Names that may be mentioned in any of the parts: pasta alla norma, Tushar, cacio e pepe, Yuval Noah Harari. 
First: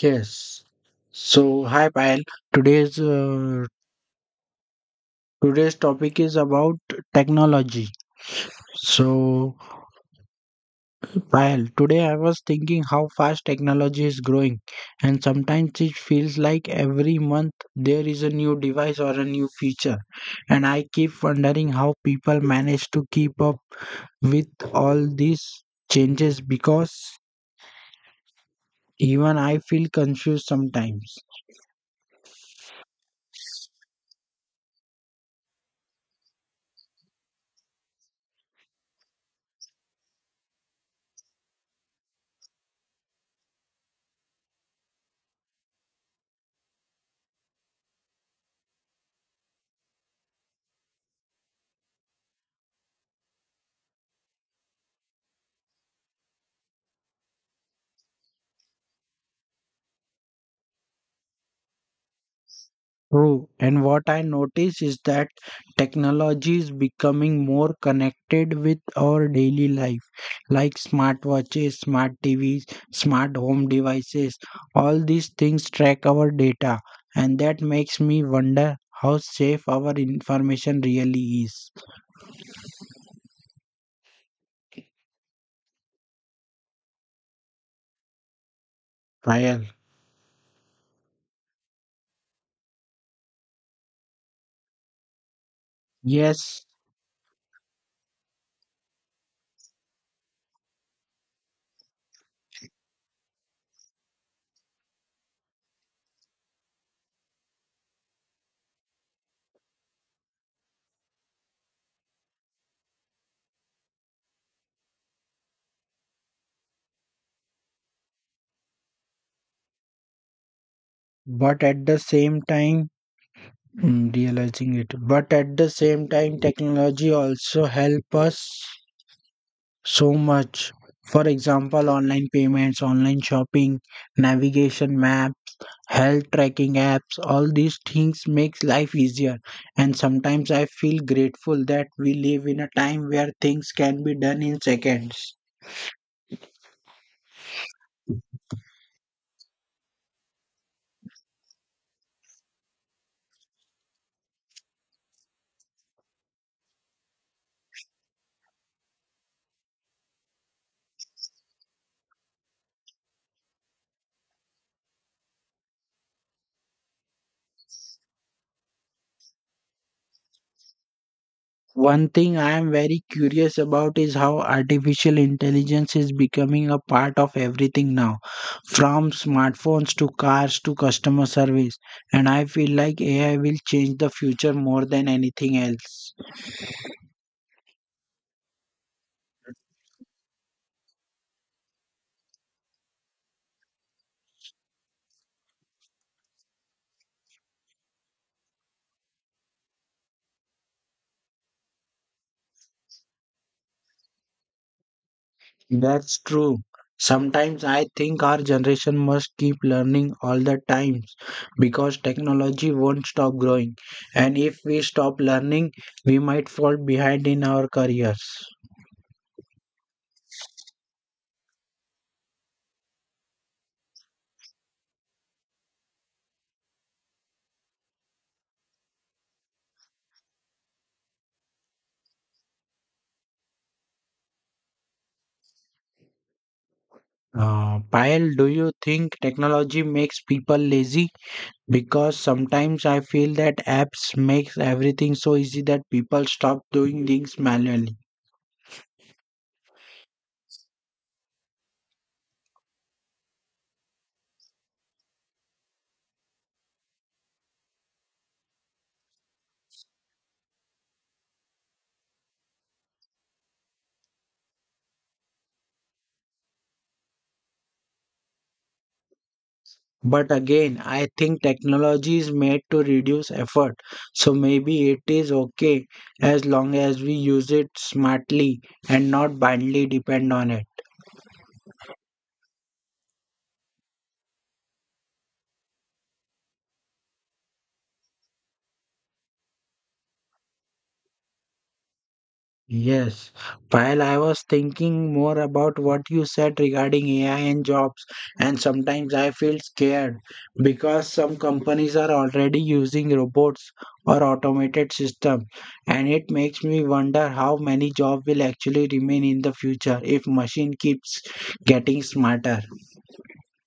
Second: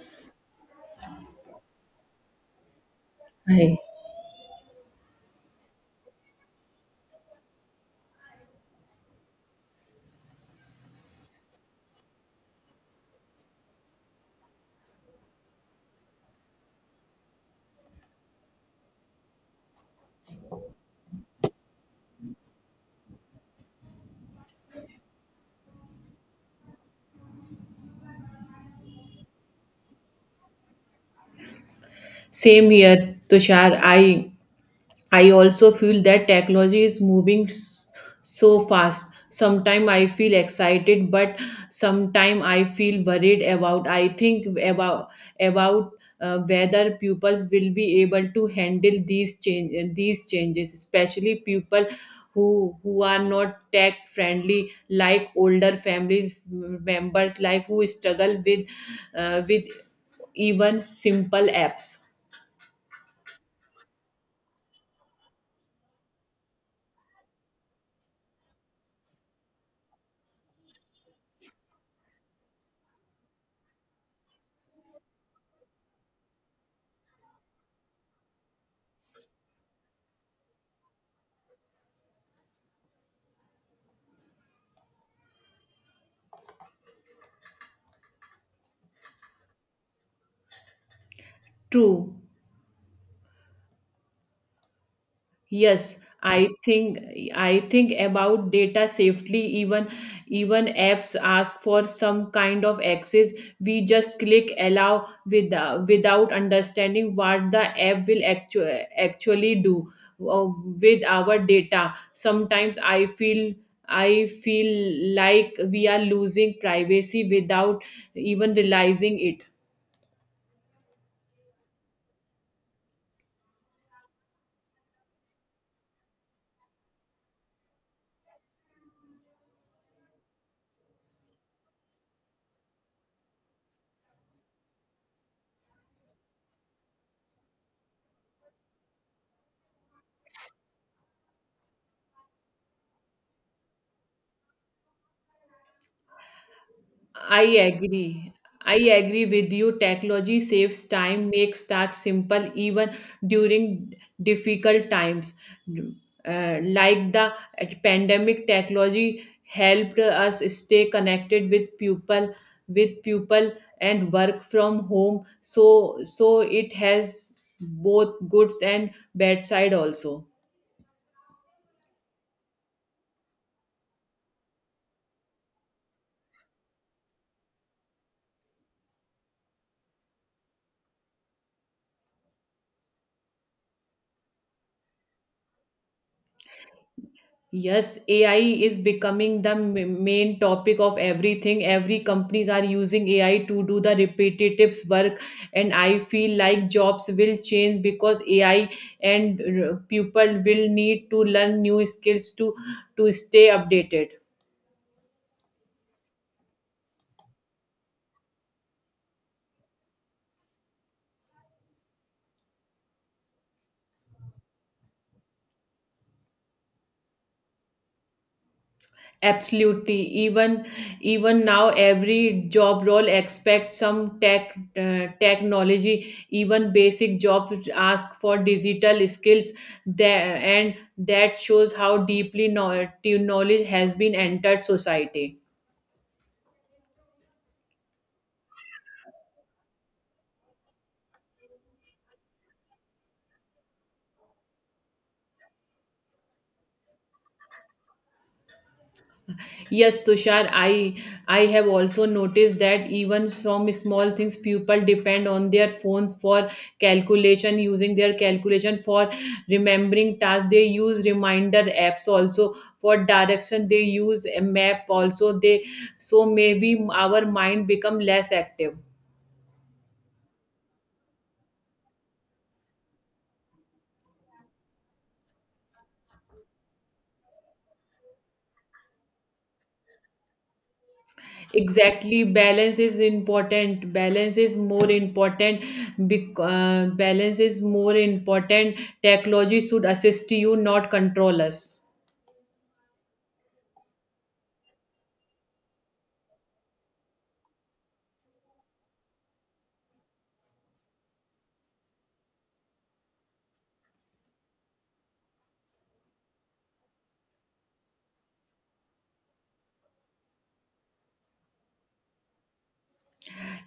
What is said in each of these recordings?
Yes. So, hi Payal. Today's uh, Hi. today's topic is about technology. So, Payal, today I was thinking how fast technology is growing, and sometimes it feels like every month there is a new device or a new feature, and I keep wondering how people manage to keep up with all these changes because even I feel confused sometimes. Same here, Tushar. I also feel that technology is moving so fast. Sometimes I feel excited, but sometimes I feel worried about. I think about whether pupils will be able to handle these changes, especially people who who are not tech friendly, like older families members, like who struggle with even simple apps. True. And what I notice is that technology is becoming more connected with our daily life, like smartwatches, smart TVs, smart home devices. All these things track our data, and that makes me wonder how safe our information really is. Payal, True. Yes, yes, I think about data safely. Even apps ask for some kind of access. We just click allow without understanding what the app actually do uh, with our data. Sometimes I feel like we are losing privacy without even realizing it. but at the same time, realizing it, but at the same time, technology also help us so much. For example, online payments, online shopping, navigation map, health tracking apps, all these things makes life easier. And sometimes I feel grateful that we live in a time where things can be done in seconds. I agree. I agree with you. Technology saves time, makes tasks simple even during difficult times. Like the pandemic, technology helped us stay connected with people and work from home. So it has both goods and bad side also. One thing I am very curious about is how artificial intelligence is becoming a part of everything now, from smartphones to cars to customer service. And I feel like AI will change the future more than anything else. Yes, AI is becoming the main topic of everything. Every companies are using AI to do the repetitive work, and I feel like jobs will change because AI and people will need to learn new skills to stay updated. That's true. Sometimes I think our generation must keep learning all the time because technology won't stop growing. And if we stop learning, we might fall behind in our careers. Absolutely. Even now, every job role expects some technology. Even basic jobs ask for digital skills. There, and that shows how deeply knowledge has been entered society. Payal, do you think technology makes people lazy? Because sometimes I feel that apps makes everything so easy that people stop doing things manually. Yes, Tushar, I have also noticed that even from small things, people depend on their phones for calculation, using their calculation for remembering tasks. They use reminder apps also for direction. They use a map also. They so maybe our mind become less active. But again, I think technology is made to reduce effort, so maybe it is okay as long as we use it smartly and not blindly depend on it. Exactly, balance is important. Balance is more important. Balance is more important. Technology should assist you, not control us. Yes, while I was thinking more about what you said regarding AI and jobs, and sometimes I feel scared because some companies are already using robots or automated system, and it makes me wonder how many jobs will actually remain in the future if machine keeps getting smarter.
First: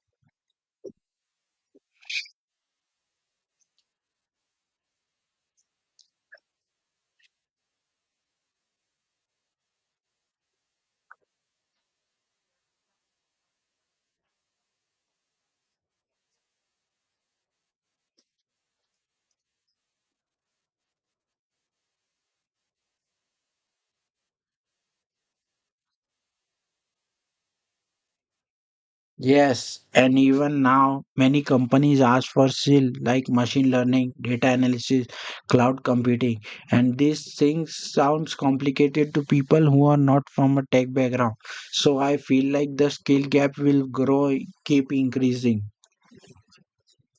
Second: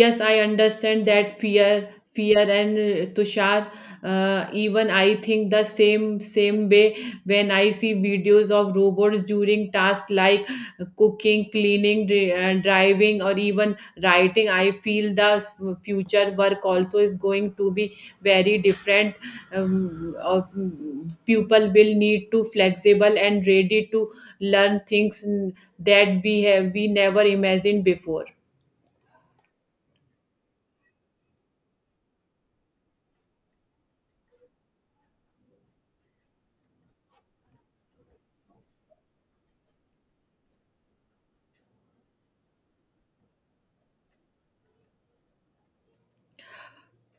Yes, I understand that fear fear and Tushar, even I think the same way when I see videos of robots during tasks like cooking, cleaning, driving, or even writing. I feel the future work also is going to be very different. Of People will need to flexible and ready to learn things that we never imagined before. Yes, and even now, many companies ask for skill like machine learning, data analysis, cloud computing, and these things sounds complicated to people who are not from a tech background. So I feel like the skill gap will grow, keep increasing.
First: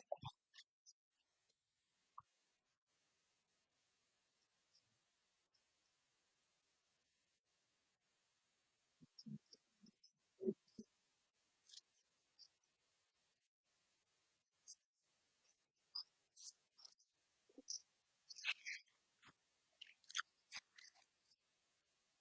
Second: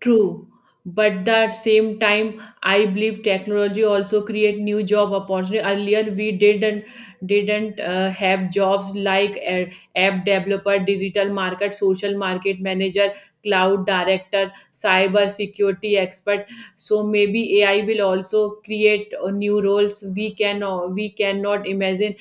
True, but that same time, I believe technology also create new job opportunity. Earlier, we didn't have jobs like app developer, digital market, social market manager, cloud director, cyber security expert. So maybe AI will also create new roles we cannot imagine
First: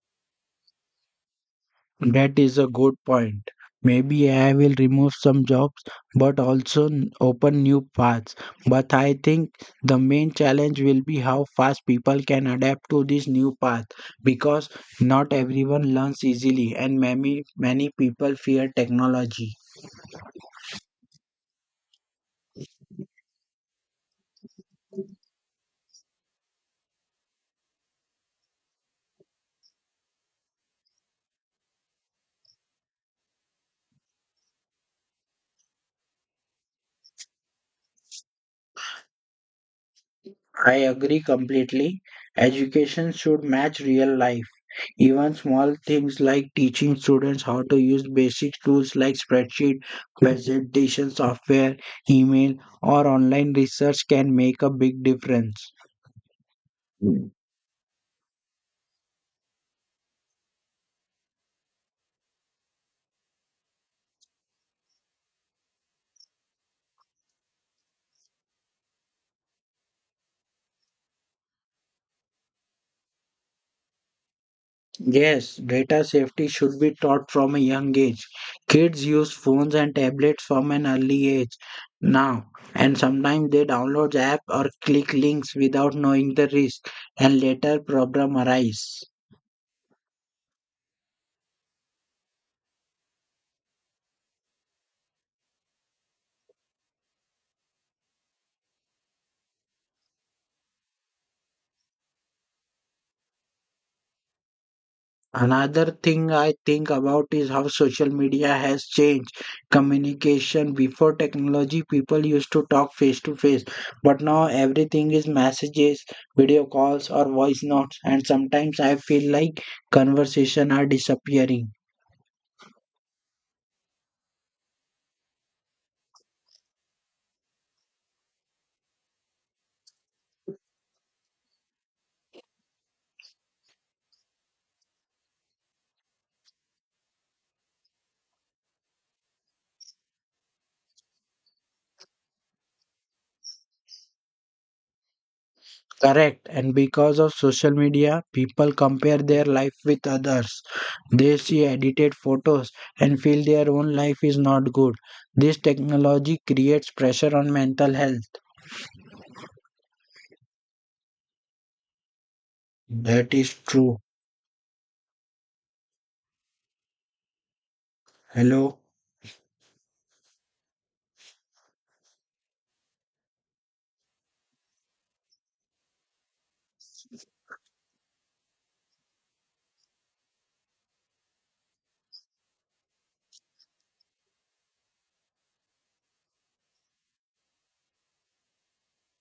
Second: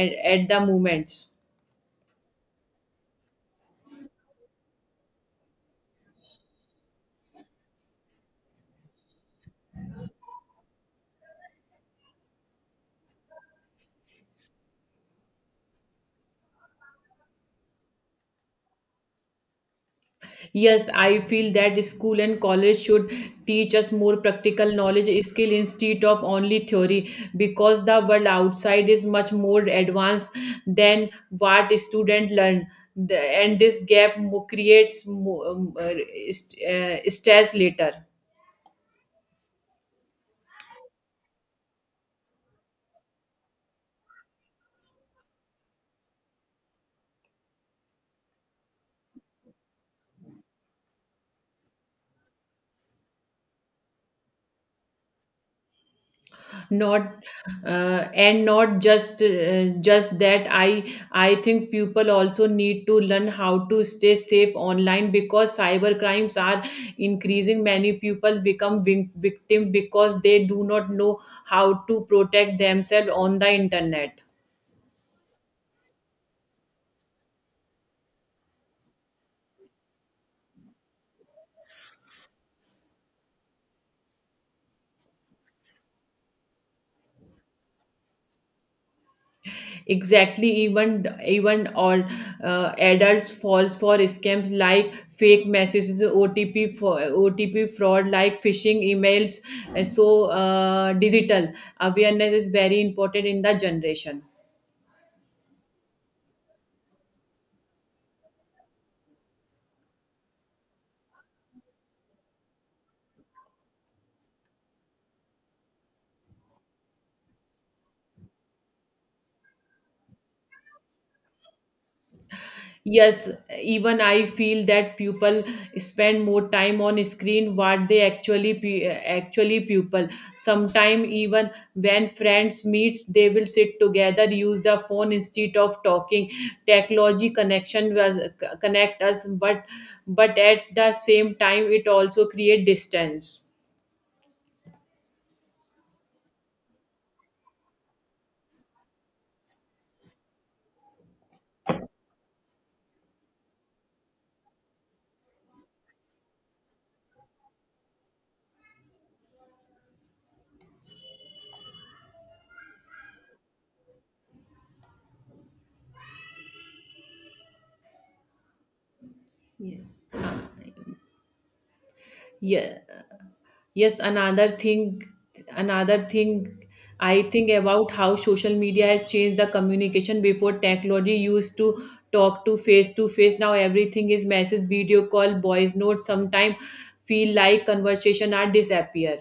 at the moment. That is a good point. Maybe I will remove some jobs but also open new paths. But I think the main challenge will be how fast people can adapt to this new path because not everyone learns easily and many people fear technology. Yes, I feel that school and college should teach us more practical knowledge skill instead of only theory because the world outside is much more advanced than what students learn. The- and this gap creates stress later. I agree completely. Education should match real life. Even small things like teaching students how to use basic tools like spreadsheet, presentation software, email, or online research can make a big difference. Not and not just that, I think people also need to learn how to stay safe online because cyber crimes are increasing. Many people become victim because they do not know how to protect themselves on the internet. Yes, data safety should be taught from a young age. Kids use phones and tablets from an early age now, and sometimes they download apps or click links without knowing the risk, and later problem arise. Exactly. Even all adults falls for scams like fake messages, OTP fraud, like phishing emails. And so digital awareness is very important in the generation. Another thing I think about is how social media has changed communication. Before technology, people used to talk face to face, but now everything is messages, video calls, or voice notes. And sometimes I feel like conversation are disappearing. Yes, even I feel that people spend more time on screen what they actually pu- actually pupil. Sometime even when friends meets, they will sit together, use the phone instead of talking. Technology connect us, but at the same time, it also create distance. Correct. And because of social media, people compare their life with others. They see edited photos and feel their own life is not good. This technology creates pressure on mental health. That is true. Hello. Yeah. Yeah. Yes, another thing I think about how social media has changed the communication. Before technology, used to talk to face to face. Now everything is message, video call, voice notes. Sometimes feel like conversation are disappear.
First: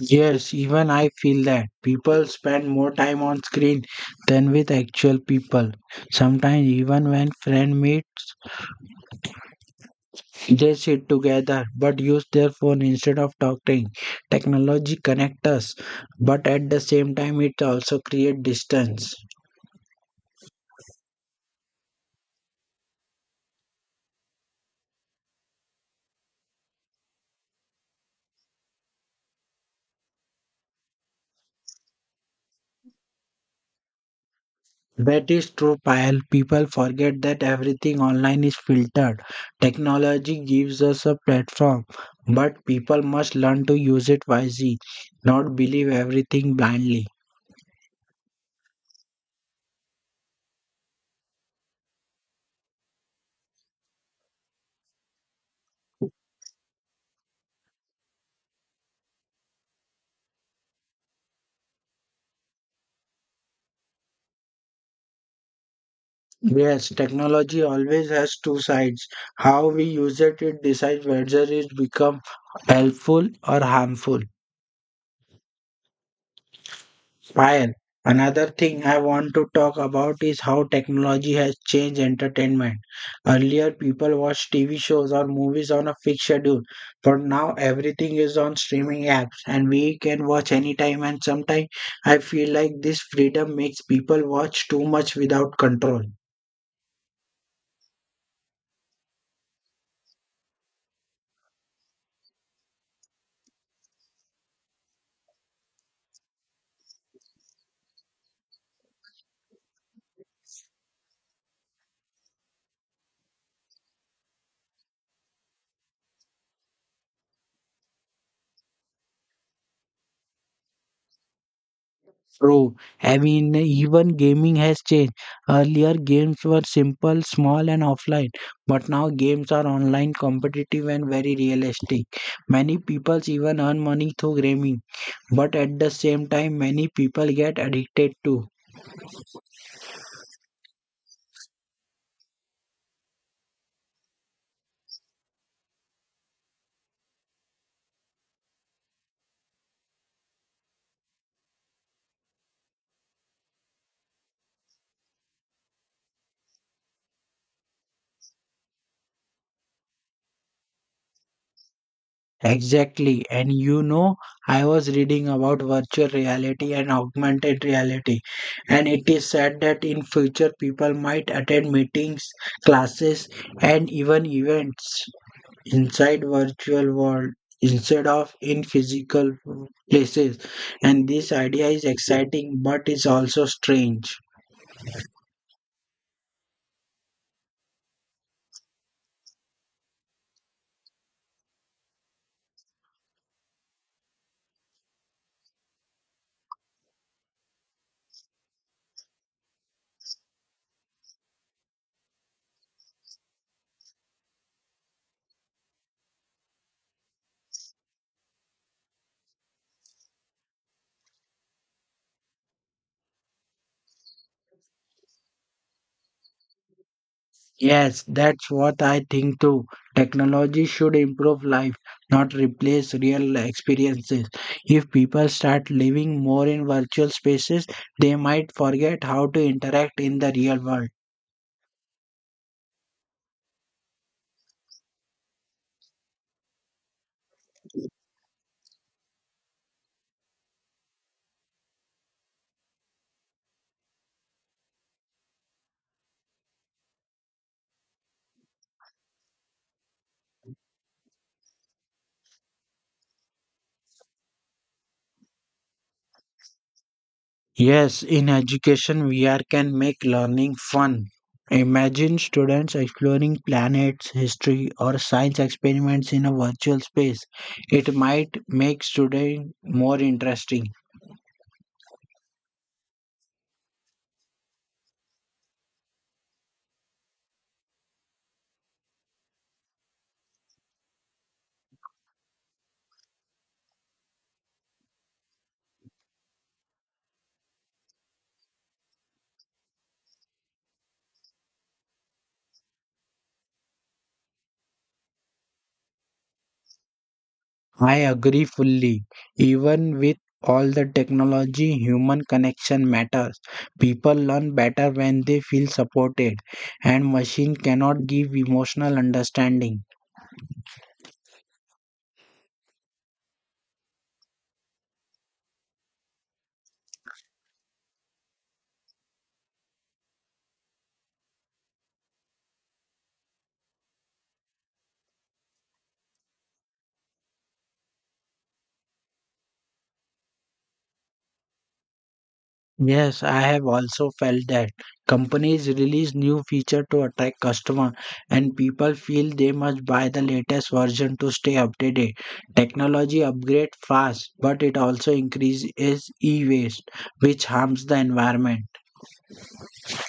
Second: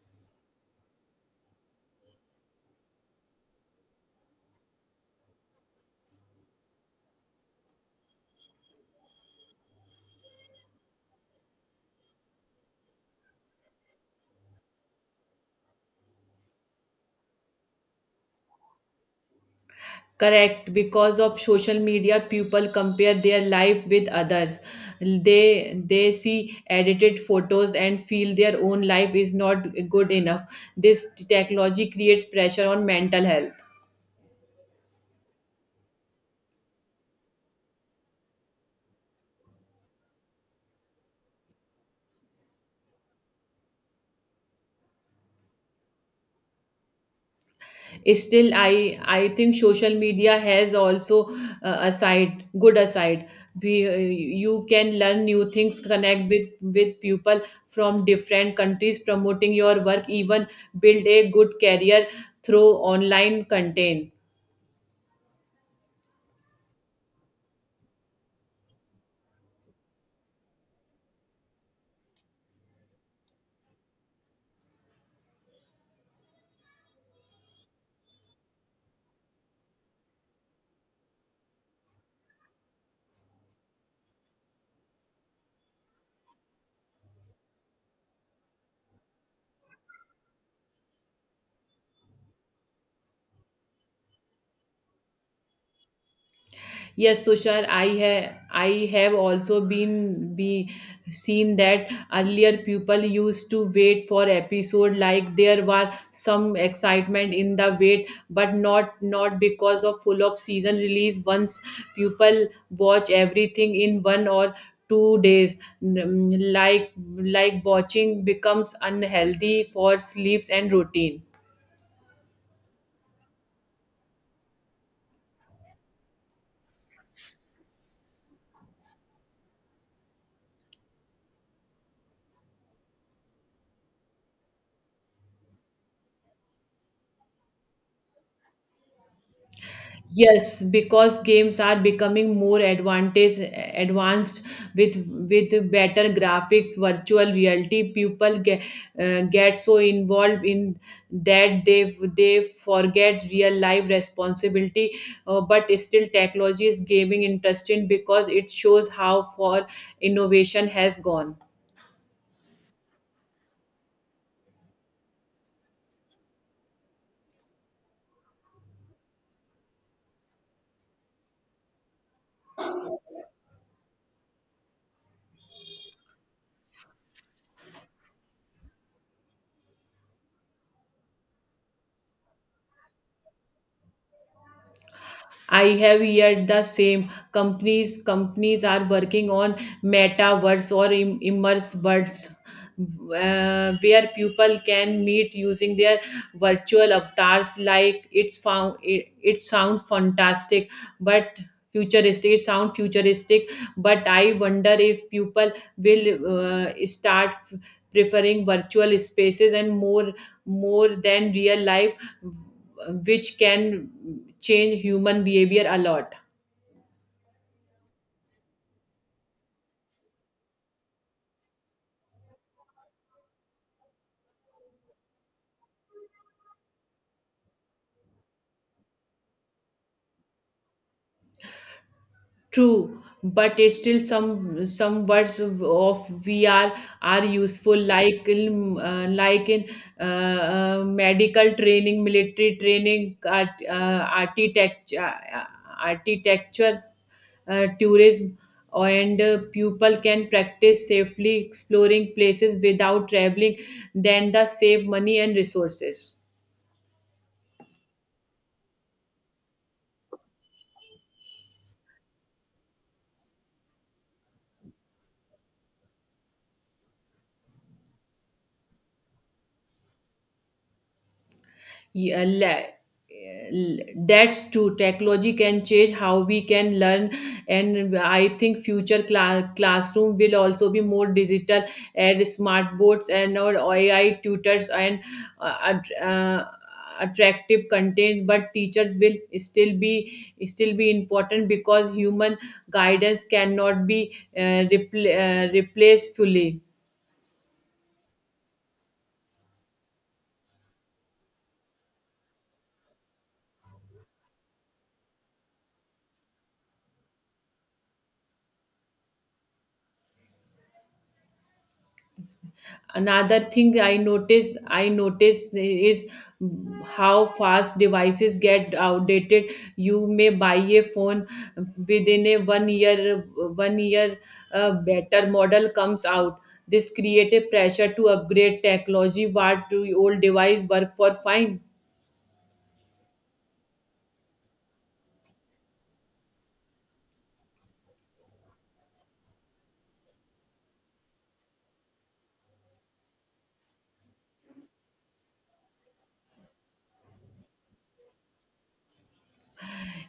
Yes, even I feel that people spend more time on screen than with actual people. Sometimes even when friend meets, they sit together but use their phone instead of talking. Technology connects us, but at the same time it also creates distance. Correct, because of social media people compare their life with others. They see edited photos and feel their own life is not good enough. This technology creates pressure on mental health. That is true, Payal. People forget that everything online is filtered. Technology gives us a platform, but people must learn to use it wisely, not believe everything blindly. Still, I think social media has also a side good aside. We You can learn new things, connect with people from different countries, promoting your work, even build a good career through online content. Yes, technology always has two sides. How we use it, it decides whether it becomes helpful or harmful. Fire. Another thing I want to talk about is how technology has changed entertainment. Earlier, people watched TV shows or movies on a fixed schedule, but now everything is on streaming apps and we can watch anytime. And sometimes I feel like this freedom makes people watch too much without control. Yes, Tushar, I have also been be seen that earlier people used to wait for episode, like there were some excitement in the wait, but not because of full of season release. Once people watch everything in one or two days, like watching becomes unhealthy for sleeps and routine. True. I mean, even gaming has changed. Earlier, games were simple, small, and offline, but now games are online, competitive, and very realistic. Many people even earn money through gaming, but at the same time, many people get addicted too. Yes, because games are becoming more advantage advanced with better graphics, virtual reality. People get so involved in that they forget real life responsibility. But still, technology is gaming interesting because it shows how far innovation has gone. Exactly. And you know, I was reading about virtual reality and augmented reality, and it is said that in future people might attend meetings, classes, and even events inside virtual world instead of in physical places, and this idea is exciting but is also strange. I have heard the same. Companies are working on metaverse or immerse worlds where people can meet using their virtual avatars. It sounds fantastic, but futuristic. It sounds futuristic, but I wonder if people will start preferring virtual spaces and more than real life, which can change human behavior a lot. Yes, that's what I think too. Technology should improve life, not replace real experiences. If people start living more in virtual spaces, they might forget how to interact in the real world. True, but it's still, some words of VR are useful, like in uh, like in medical training, military training, art, architecture uh, architecture, tourism. And people can practice safely, exploring places without traveling, then the save money and resources. Yes, in education, VR can make learning fun. Imagine students exploring planets, history, or science experiments in a virtual space. It might make studying more interesting. Yeah, that's true. Technology can change how we can learn, and I think future classroom will also be more digital, and smart boards and or AI tutors and uh, att- uh, attractive contents. But teachers will still be important because human guidance cannot be replaced fully. I agree fully. Even with all the technology, human connection matters. People learn better when they feel supported, and machine cannot give emotional understanding. Another thing I noticed is how fast devices get outdated. You may buy a phone within a one year. One year a better model comes out. This create a pressure to upgrade technology what do old device work for fine. Yes, I have also felt that companies release new feature to attract customer and people feel they must buy the latest version to stay updated. Technology upgrade fast, but it also increases e-waste, which harms the environment.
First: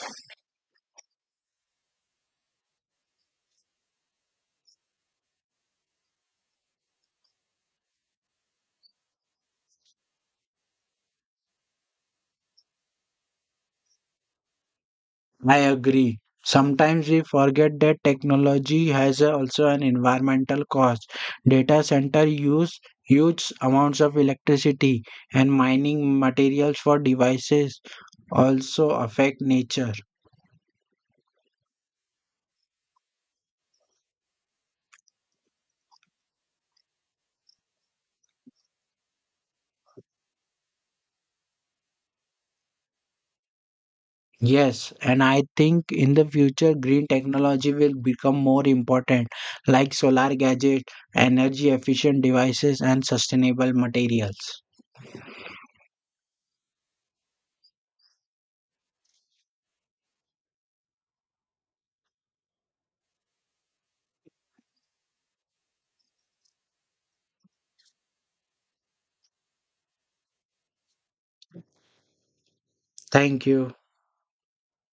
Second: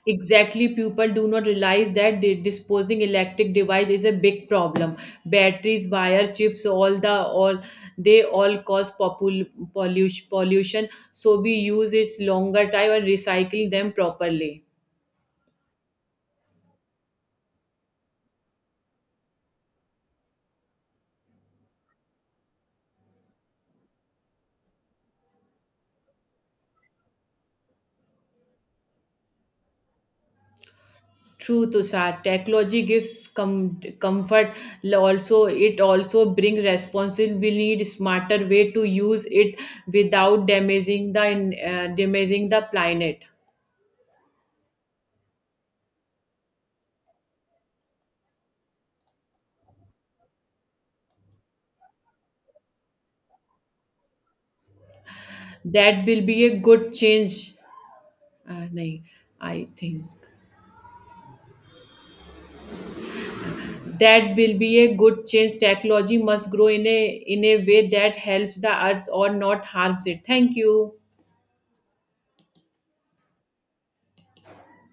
Exactly, people do not realize that disposing electric device is a big problem. Batteries, wire, chips, all the all they all cause pollution. Pollution, so we use its longer time and recycle them properly. I agree. Sometimes we forget that technology has also an environmental cost. Data center use huge amounts of electricity and mining materials for devices also affect nature. True, Tushar. Technology gives comfort. Also, it also brings responsibility. We need smarter way to use it without damaging damaging the planet. Yes, and I think in the future, green technology will become more important, like solar gadgets, energy efficient devices, and sustainable materials. That will be a good change. Nahin, I think That will be a good change. Technology must grow in a way that helps the earth or not harms it. Thank you. Thank you.